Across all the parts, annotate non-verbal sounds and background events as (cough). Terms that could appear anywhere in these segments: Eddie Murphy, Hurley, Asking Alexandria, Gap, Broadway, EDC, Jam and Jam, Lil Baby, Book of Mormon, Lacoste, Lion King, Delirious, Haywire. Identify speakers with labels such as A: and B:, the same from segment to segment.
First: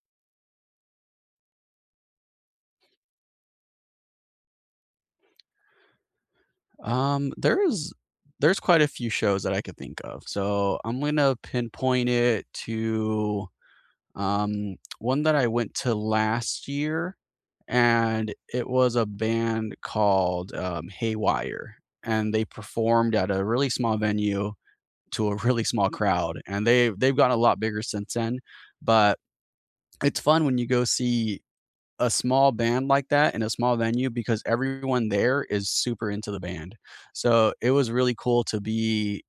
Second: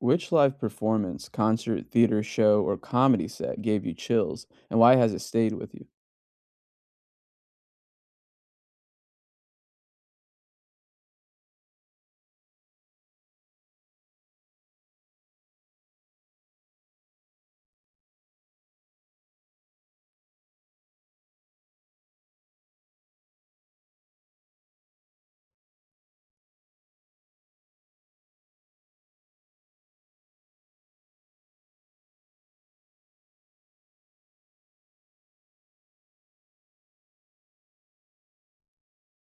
A: Which live performance, concert, theater show, or comedy set gave you chills, and why has it stayed with you?
B: Um, there's there's quite a few shows that I could think of. So I'm gonna pinpoint it to one that I went to last year, and it was a band called Haywire, and they performed at a really small venue to a really small crowd, and they've gotten a lot bigger since then. But it's fun when you go see a small band like that in a small venue because everyone there is super into the band. So it was really cool to be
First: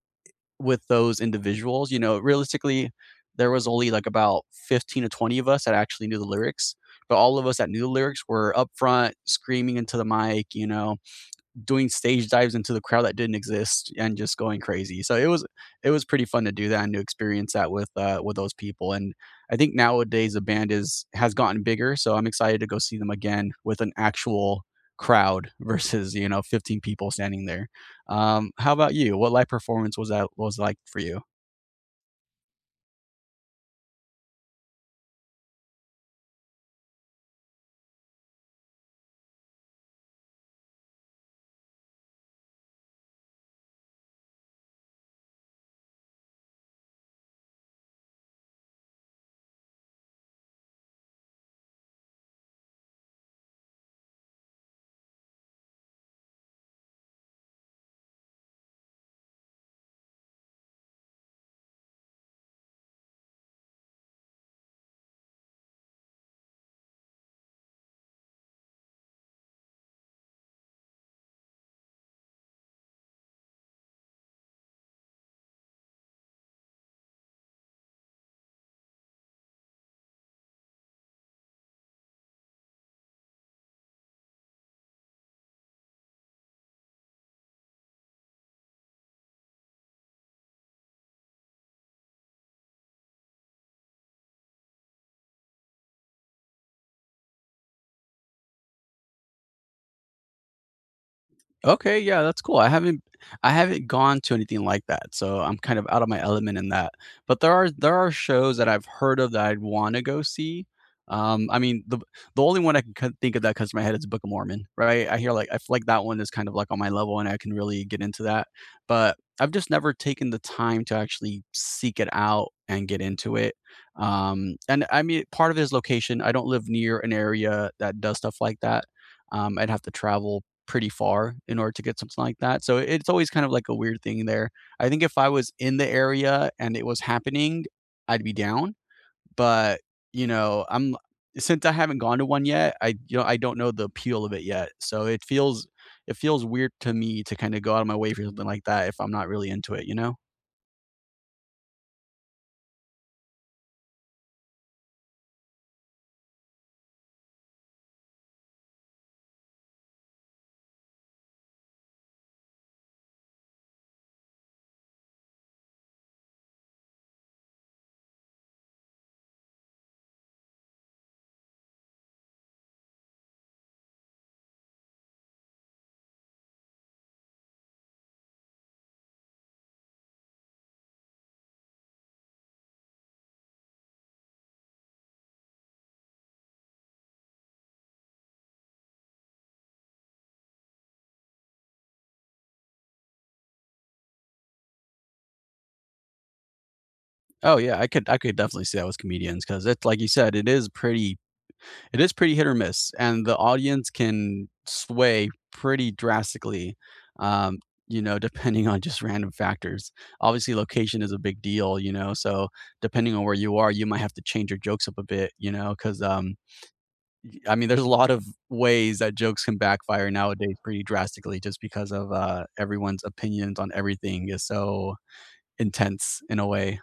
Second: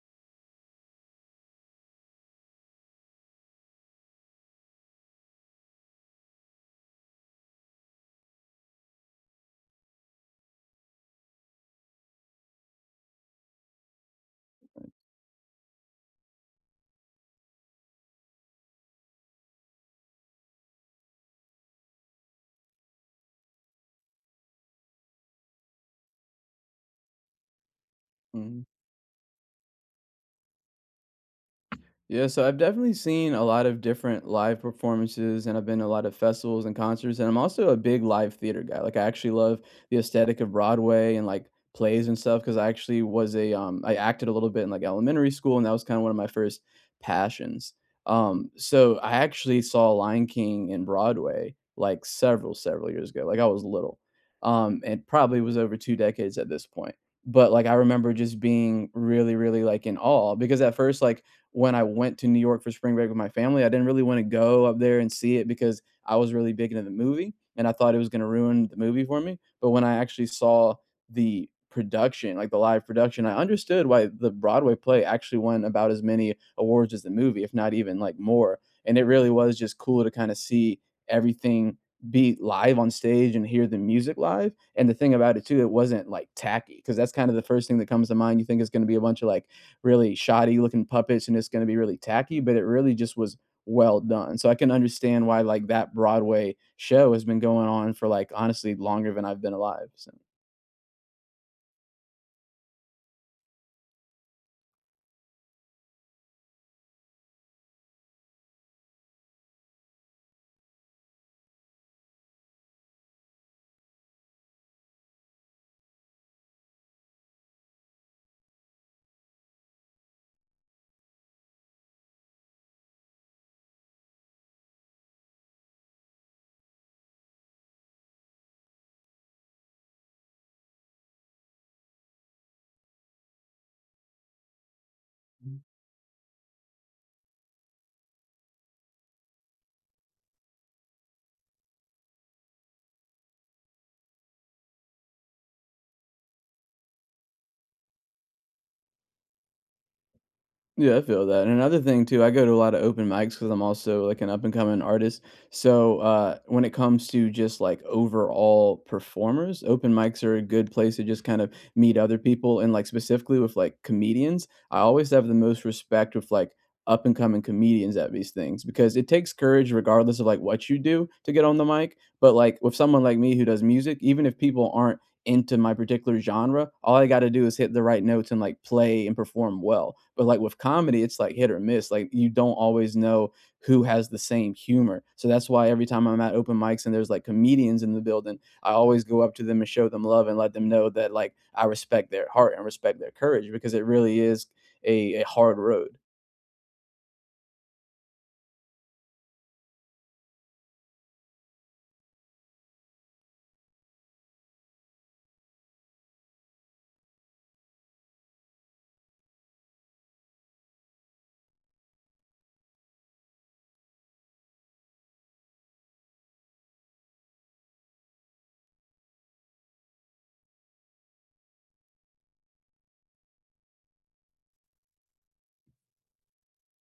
B: with those individuals. You know, realistically, there was only like about 15 to 20 of us that actually knew the lyrics, but all of us that knew the lyrics were up front screaming into the mic, you know, doing stage dives into the crowd that didn't exist and just going
A: Right.
B: crazy. So it was pretty fun to do that and to experience that with those people. And I think nowadays the band is has gotten bigger, so I'm excited to go see them again with an actual crowd (laughs) versus you know 15 people standing there.
A: Mhm.
B: How about you? What live performance was that was like for you?
A: Yeah, so I've definitely seen a lot of different live performances and I've been to a lot of festivals and concerts and I'm also a big live theater guy. Like I actually love the aesthetic of Broadway and like plays and stuff because I actually was a I acted a little bit in like elementary school, and that was kind of one of my first passions. So I actually saw Lion King in Broadway like several years ago. Like I was little. And probably was over 2 decades at this point. But like I remember just being really really like in awe because at first, like when I went to New York for spring break with my family, I didn't really want to go up there and see it because I was really big into the movie and I thought it was going to ruin the movie for me. But when I actually saw the production, like the live production, I understood why the Broadway play actually won about as many awards as the movie, if not even like more. And it really was just cool to kind of see everything be live on stage and hear the music live. And the thing about it too, it wasn't like tacky because that's kind of the first thing that comes to mind. You think it's going to be a bunch of like really shoddy looking puppets and it's going to be really tacky, but it really just was well done. So I can understand why like that Broadway show has been going on for like honestly longer than I've been alive. So
B: Okay, yeah, that's cool. I haven't gone to anything like that, so I'm kind of out of my element in that. But there are shows that I've heard of that I'd want to go see. I mean, the only one I can think of that comes to my head is Book of Mormon, right? I hear like I feel like that one is kind of like on my level, and I can really get into that. But I've just never taken the time to actually seek it out and get into it. And I mean, part of it is location. I don't live near an area that does stuff like that. I'd have to travel pretty far in order to get something like that. So it's always kind of like a weird thing there. I think if I was in the area and it was happening, I'd be down. But, you know, I'm since I haven't gone to one yet, I you know, I don't know the appeal of it yet. So it feels weird to me to kind of go out of my way for something like that if I'm not really into it, you know?
A: yeah, I feel that. And another thing too, I go to a lot of open mics because I'm also like an up and coming artist. So when it comes to just like overall performers, open mics are a good place to just kind of meet other people. And like specifically with like comedians, I always have the most respect with like up and coming comedians at these things because it takes courage regardless of like what you do to get on the mic. But like with someone like me who does music, even if people aren't into my particular genre, all I gotta do is hit the right notes and, like, play and perform well. But, like, with comedy, it's, like, hit or miss, like, you don't always know who has the same humor. So that's why every time I'm at open mics and there's, like, comedians in the building, I always go up to them and show them love and let them know that, like, I respect their heart and respect their courage because it really is a hard road.
B: Oh yeah, I could definitely see that with comedians because it's like you said, it is pretty hit or miss, and the audience can sway pretty drastically, um, you know, (laughs) depending on just random factors. Obviously, location is a big deal, you know, so depending on where you are, you might have to change your jokes up a bit, you know, because I mean, there's a lot of ways that jokes can backfire nowadays pretty drastically, just because of everyone's opinions on everything is so intense in a way.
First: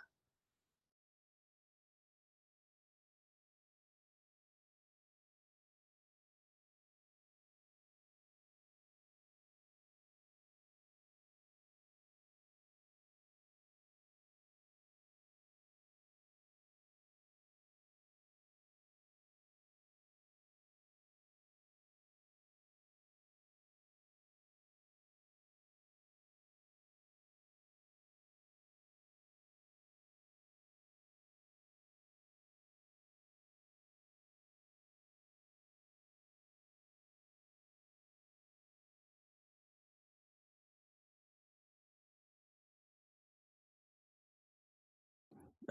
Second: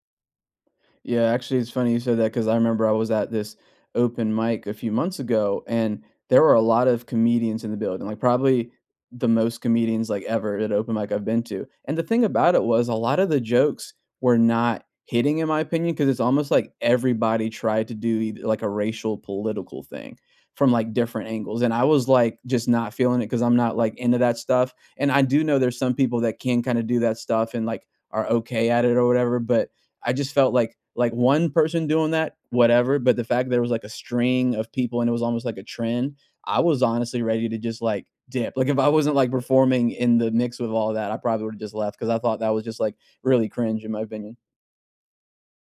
A: Yeah, actually, it's funny you said that because I remember I was at this open mic a few months ago, and there were a lot of comedians in the building, like probably the most comedians like ever at open mic I've been to. And the thing about it was a lot of the jokes were not hitting, in my opinion, because it's almost like everybody tried to do like a racial political thing from like different angles. And I was like just not feeling it because I'm not like into that stuff. And I do know there's some people that can kind of do that stuff and like are okay at it or whatever, but I just felt like one person doing that, whatever. But the fact there was like a string of people and it was almost like a trend, I was honestly ready to just like dip. Like if I wasn't like performing in the mix with all that, I probably would have just left because I thought that was just like really cringe in my opinion.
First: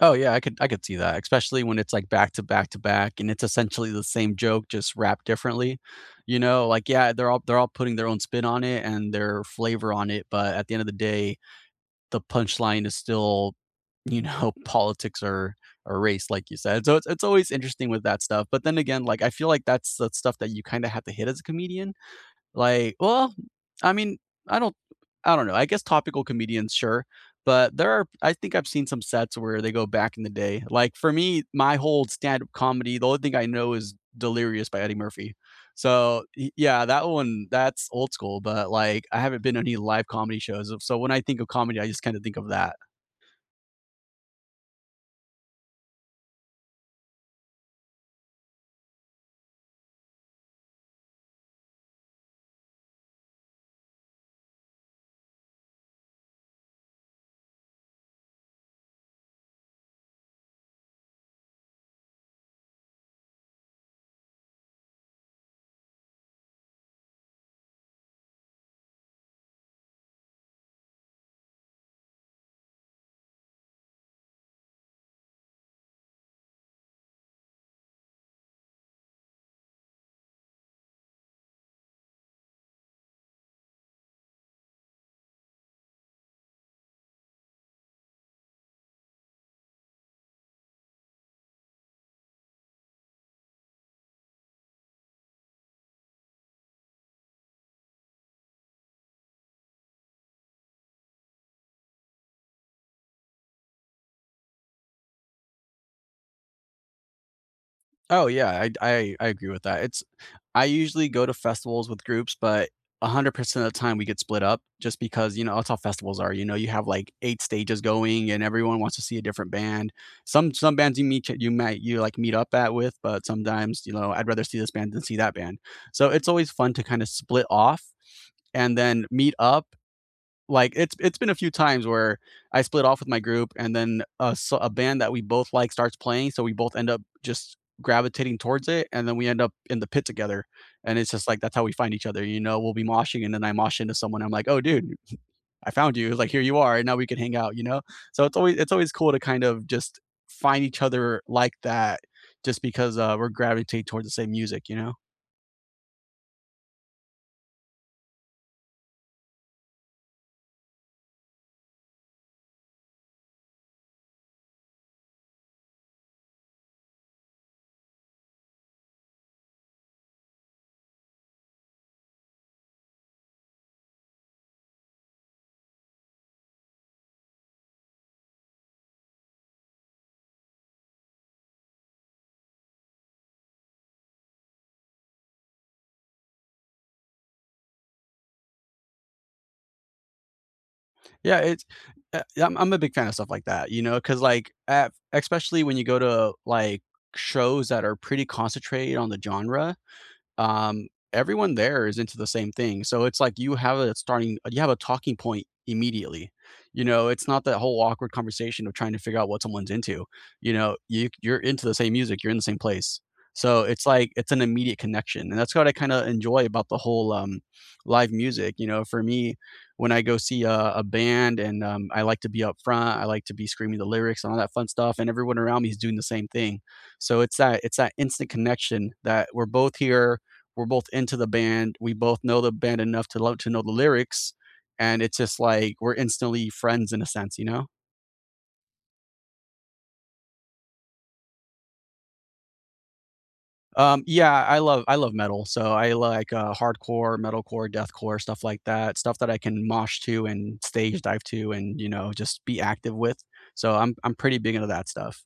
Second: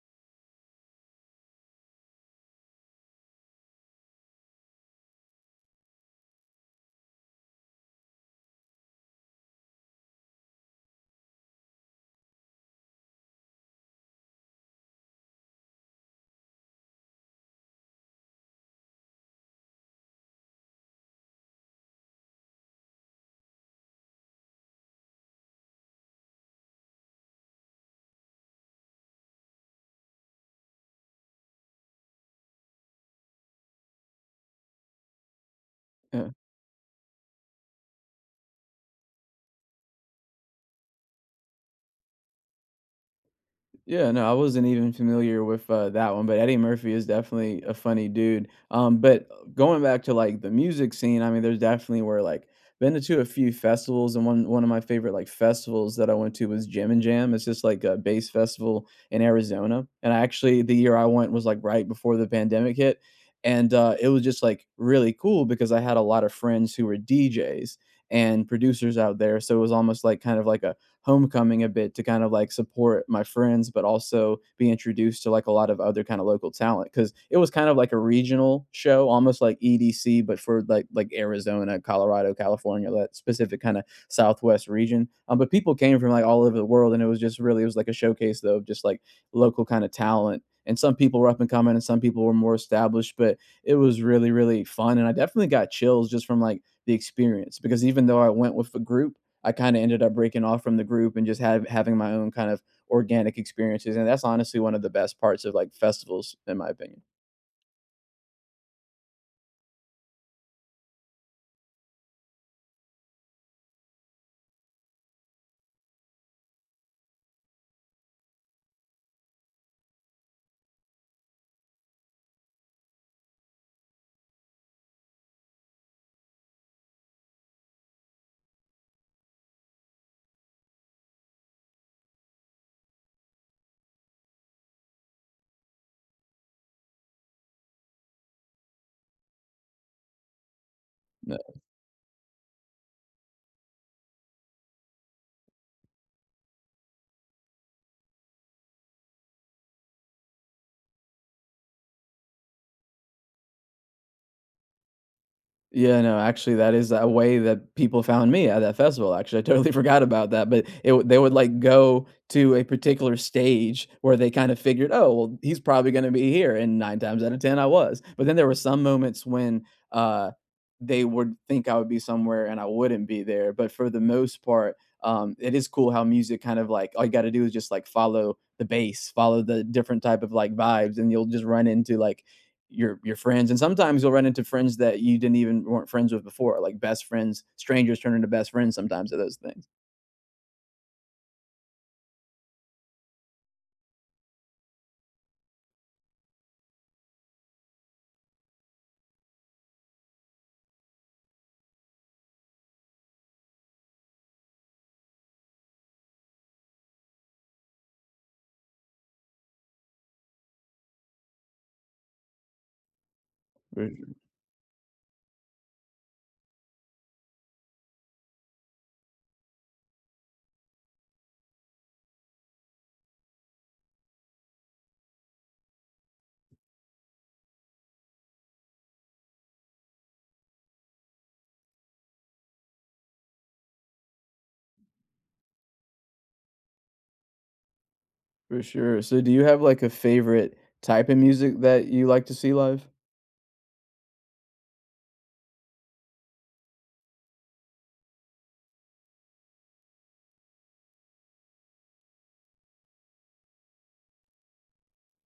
B: Oh, yeah, I could see that, especially when it's, like, back to back to back, and it's essentially the same joke, just wrapped differently, you know? Like, yeah, they're all putting their own spin on it and their flavor on it, but at the end of the day, the punchline is still, you know, (laughs) politics or race, like you said. So, it's always interesting with that stuff, but then again, like, I feel like that's the stuff that you kinda have to hit as a comedian like, well, I mean, I don't I don't know. I guess topical comedians, sure, but there are I think I've seen some sets where they go back in the day. Like, for me, my whole stand-up comedy, the only thing I know is "Delirious" by Eddie Murphy. So,
A: Yeah.
B: y yeah, that one, that's old school, but, like, I haven't been to any live comedy shows, so when I think of comedy, I just kinda think of that.
A: Yeah, no, I wasn't even familiar with that one, but Eddie Murphy is definitely a funny dude. But going back to like the music scene, I mean, there's definitely where like been to a few festivals, and one of my favorite like festivals that I went to was Jam and Jam. It's just like a bass festival in Arizona, and I actually the year I went was like right before the pandemic hit, and it was just like really cool because I had a lot of friends who were DJs and producers out there, so it was almost like kind of like a homecoming a bit to kind of like support my friends, but also be introduced to like a lot of other kind of local talent because it was kind of like a regional show, almost like EDC, but for like Arizona, Colorado, California, that specific kind of Southwest region. But people came from like all over the world, and it was just really it was like a showcase though of just like local kind of talent. And some people were up and coming, and some people were more established, but it was really really fun, and I definitely got chills just from like the experience because even though I went with a group, I kind of ended up breaking off from the group and just having my own kind of organic experiences. And that's honestly one of the best parts of like festivals, in my opinion.
B: Oh, yeah, I agree with that. It's I usually go to festivals with groups, but 100% of the time we get split up just because, you know, that's how festivals are, you know, you have, like, 8 stages going and everyone wants to see a different band. Some bands you meet you might you, like, meet up at with, but sometimes, you know, I'd rather see this band than see that band. So, it's always fun to kinda split off and then meet up like, it's been a few times where I split off with my group and then a band that we both like starts playing, so we both end up just gravitating towards it, and then we end up in the pit together, and it's just like that's how we find each other, you know? We'll be moshing, and then I mosh into someone, I'm like, "Oh, dude, I found you." Like, "Here you are, and now we can hang out," you know? So it's always cool to kind of just find each other like that just because, we're gravitating towards the same music, you know?
A: Yeah, no, actually, that is a way that people found me at that festival. Actually, I totally (laughs) forgot about that, but it would they would, like, go to a particular stage where they kinda figured, "Oh, well, he's probably gonna be here," and 9 times out of 10, I was, but then there were some moments when, uh, they would think I would be somewhere and I wouldn't be there, but for the most part, it is cool how music kind of, like all you gotta do is just, like, follow the bass, follow the different type of, like, vibes, and you'll just run into, like, your friends, and sometimes you'll run into friends that you didn't even weren't friends with before, like best friends, strangers turn into best friends sometimes of those things.
B: Yeah, it's yeah, I'm a big fan of stuff like that, you know, because like, at especially when you go to, like, shows that are pretty concentrated on the genre, um, everyone there is into the same thing. So it's like you have a starting, you have a talking point immediately. You know, it's not that whole awkward conversation of trying to figure out what someone's into. You know, you're into the same music, you're in the same place. So it's
A: For,
B: like it's an immediate connection, and that's what I kind of enjoy about the whole live music. You know, for me, when I go see a band, and I like to be up front, I like to be screaming the lyrics and all that fun stuff, and everyone around me is doing the same thing. So it's that instant connection that we're both here, we're both into the band. We both know the band enough to love to know the lyrics, and it's just like we're instantly friends in a sense, you know?
A: for sure. So, do you have like a favorite type of music that you like to see live?
B: Yeah, I love metal, so I like hardcore, metalcore, deathcore, stuff like that, stuff that I can mosh to and stage dive to, and you know, just be active with. So I'm pretty big into that stuff.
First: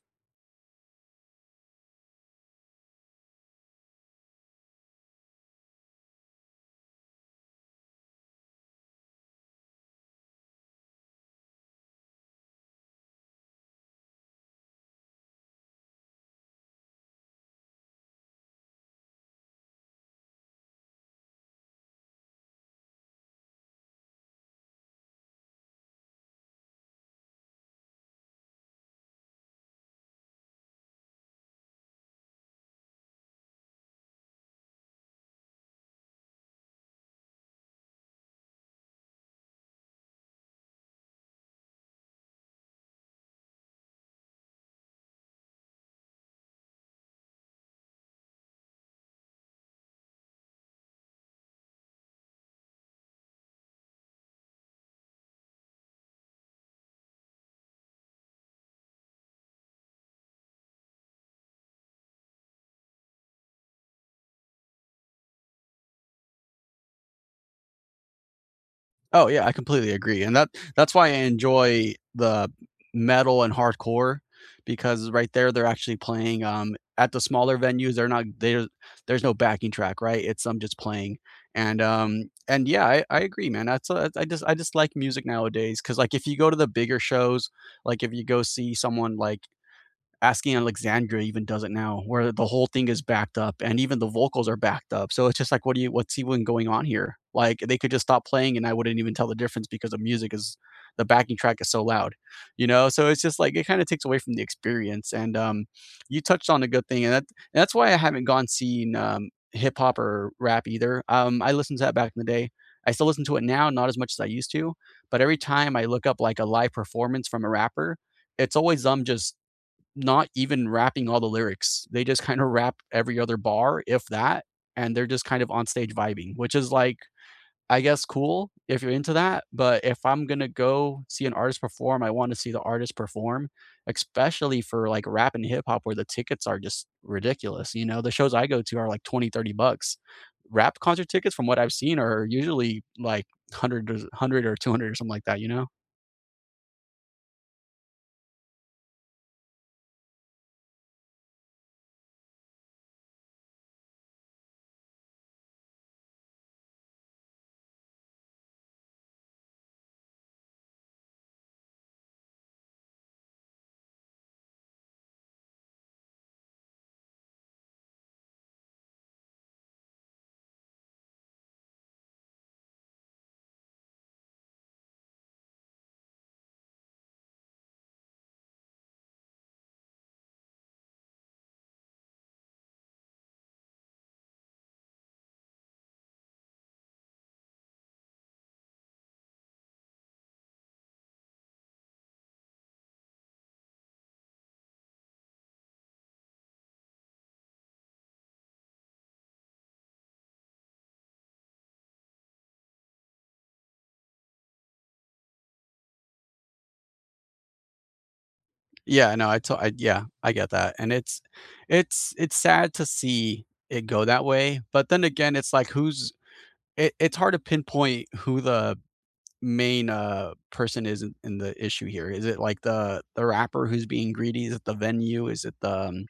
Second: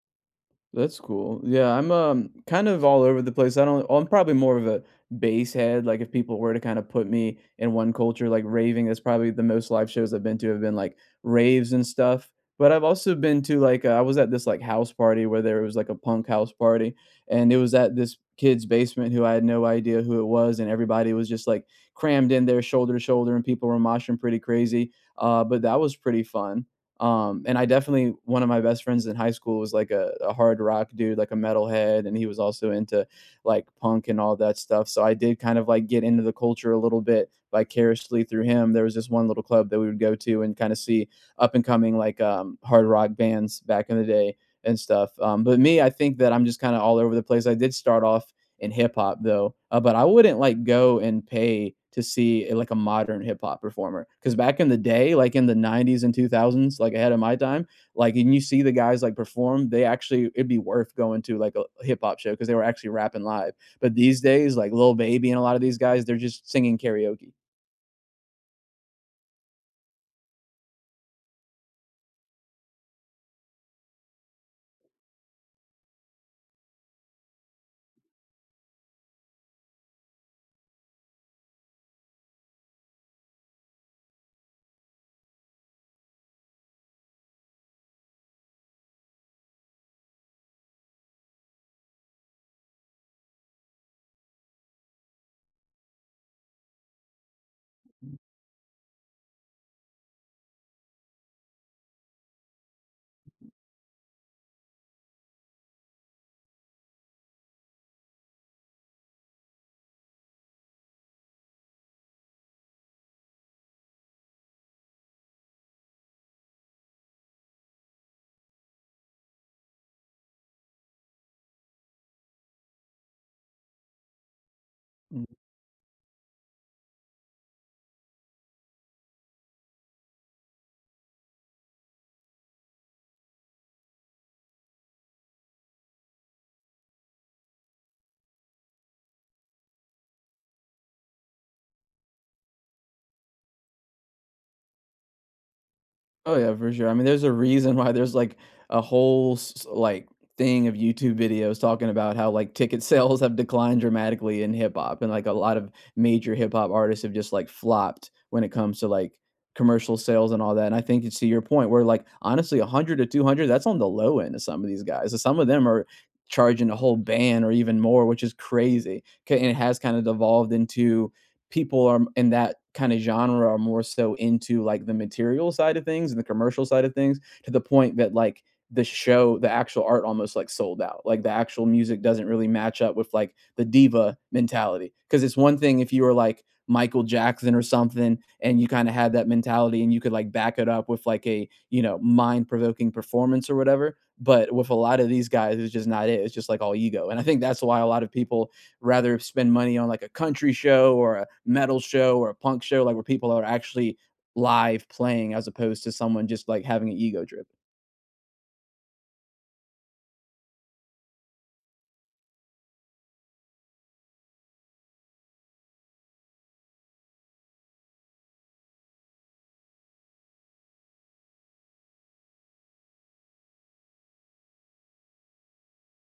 A: That's cool. Yeah, I'm kind of all over the place. I don't. I'm probably more of a bass head. Like if people were to kind of put me in one culture, like raving, that's probably the most live shows I've been to have been like raves and stuff. But I've also been to like I was at this like house party where there was like a punk house party, and it was at this kid's basement who I had no idea who it was, and everybody was just like crammed in there shoulder to shoulder, and people were moshing pretty crazy. But that was pretty fun. And I definitely one of my best friends in high school was like a hard rock dude, like a metalhead, and he was also into like punk and all that stuff. So I did kind of like get into the culture a little bit vicariously through him. There was this one little club that we would go to and kind of see up and coming like hard rock bands back in the day and stuff. But me, I think that I'm just kind of all over the place. I did start off in hip hop though. But I wouldn't like go and pay to see like a modern hip hop performer because back in the day, like in the '90s and 2000s, like ahead of my time, like and you see the guys like perform, they actually it'd be worth going to like a hip hop show because they were actually rapping live. But these days, like Lil Baby and a lot of these guys, they're just singing karaoke.
B: Oh yeah, I completely agree, and that's why I enjoy the metal and hardcore because right there they're actually playing, at the smaller venues, they're not there there's no backing track, right? It's them just playing, and yeah, I agree, man, that's I just like music nowadays because like, if you go to the bigger shows, like, if you go see someone like Asking Alexandria even does it now, where the whole thing is backed up and even the vocals are backed up. So it's just like, what do you, what's even going on here? Like they could just stop playing and I wouldn't even tell the difference because the music is, the backing track is so loud, you know? So it's just like, it kind of takes away from the experience. And you touched on a good thing. And that's why I haven't gone seen hip hop or rap either. I listened to that back in the day. I still listen to it now, not as much as I used to. But every time I look up like a live performance from a rapper, it's always them just not even rapping all the lyrics. They just kind of rap every other bar, if that, and they're just kind of on stage vibing, which is like, I guess cool if you're into that. But if I'm gonna go see an artist perform, I want to see the artist perform, especially for like rap and hip hop where the tickets are just ridiculous. You know, the shows I go to are like 20, $30. Rap concert tickets, from what I've seen, are usually like 100 or 100 or 200 or something like that, you know?
A: Oh, yeah, for sure. I mean, there's a reason why there's, like, a whole s like, thing of YouTube videos talking about how, like, ticket (laughs) sales have declined dramatically in hip hop, and, like, a lot of major hip hop artists have just, like, flopped when it comes to, like, commercial sales and all that, and I think it's to your point where, like, honestly, 100 to 200, that's on the low end of some of these guys, so some of them are charging a whole band or even more, which is crazy, 'kay, and it has kinda devolved into people are in that kind of genre are more so into like the material side of things and the commercial side of things to the point that like the show the actual art almost like sold out, like the actual music doesn't really match up with like the diva mentality because it's one thing if you were like Michael Jackson or something and you kind of had that mentality and you could like back it up with like a, you know, mind-provoking performance or whatever, but with a lot of these guys it's just not it, it's just like all ego, and I think that's why a lot of people rather spend money on like a country show or a metal show or a punk show, like where people are actually live playing as opposed to someone just like having an ego drip.
B: Yeah, no, I to I yeah, I get that, and it's sad to see it go that way, but then again, it's like who's it's hard to pinpoint who the main, person is in the issue here. Is it, like, the rapper who's being greedy? Is it the venue? Is it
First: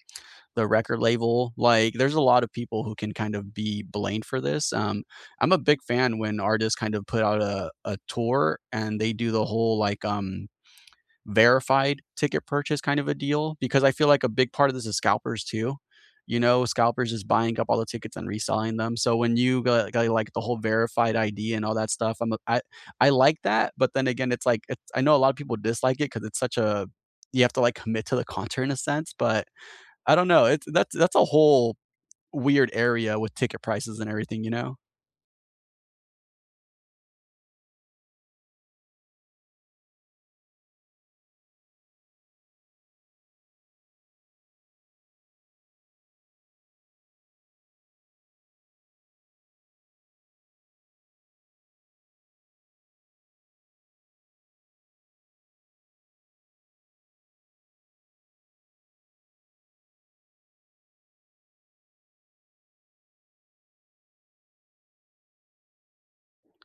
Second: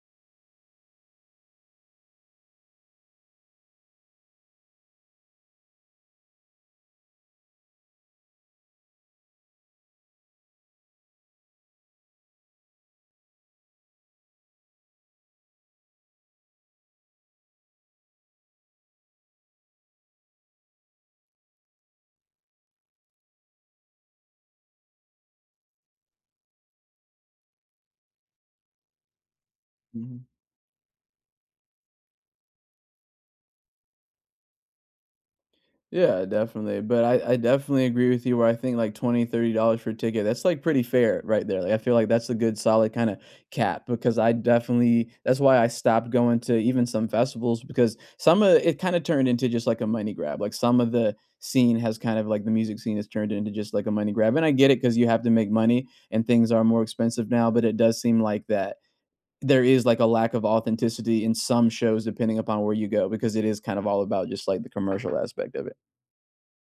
B: the record label? Like, there's a lot of people who can kind of be blamed for this, I'm a big fan when artists kind of put out a tour and they do the whole, like, verified ticket purchase kind of a deal because I feel like a big part of this is scalpers too. You know, scalpers is buying up all the tickets and reselling them. So when you go, go like the whole verified ID and all that stuff, I am I like that, but then again, it's like it's, I know a lot of people dislike it because it's such a you have to like commit to the concert in a sense. But I don't know. It's that's a whole weird area with ticket prices and everything. You know.
A: Yeah, definitely, but I definitely agree with you where I think, like, 20, $30 for a ticket, that's, like, pretty fair right there, like, I feel like that's a good solid kinda cap because I definitely that's why I stopped going to even some festivals because some of it kinda turned into just, like, a money grab, like, some of the scene has kind of like the music scene has turned into just, like, a money grab, and I get it because you have to make money and things are more expensive now, but it does seem like that there is, like, a lack of authenticity in some shows depending upon where you go because it is kind of all about just, like, the commercial aspect of it.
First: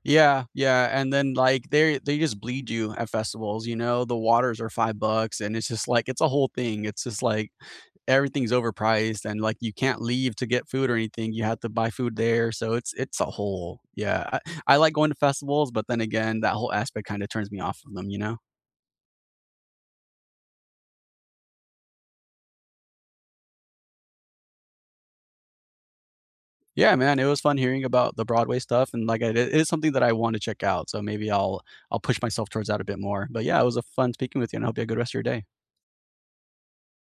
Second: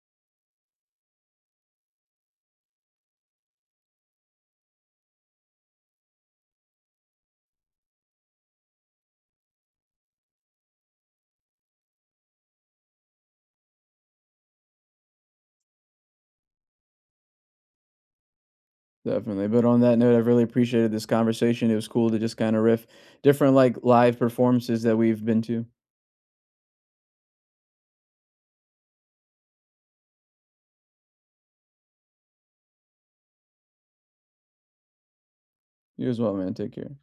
B: Yeah, yeah, and then, like, they just bleed you at festivals, you know, the waters are $5, and it's just like it's a whole thing, it's just like everything's overpriced and, like, you can't leave to get food or anything, you have to buy food there, so it's a whole yeah, I like going to festivals, but then again, that whole aspect kinda turns me off of them, you know?
A: Definitely. But on that note, I've really appreciated this conversation. It was cool to just kind of riff different like live performances that we've been to.
B: Yeah, man, it was fun hearing about the Broadway stuff, and, like, it is something that I want to check out, so maybe I'll push myself towards that a bit more, but yeah, it was a fun speaking with you, and I hope you have a good rest of your day.
A: You as well, man. Take care.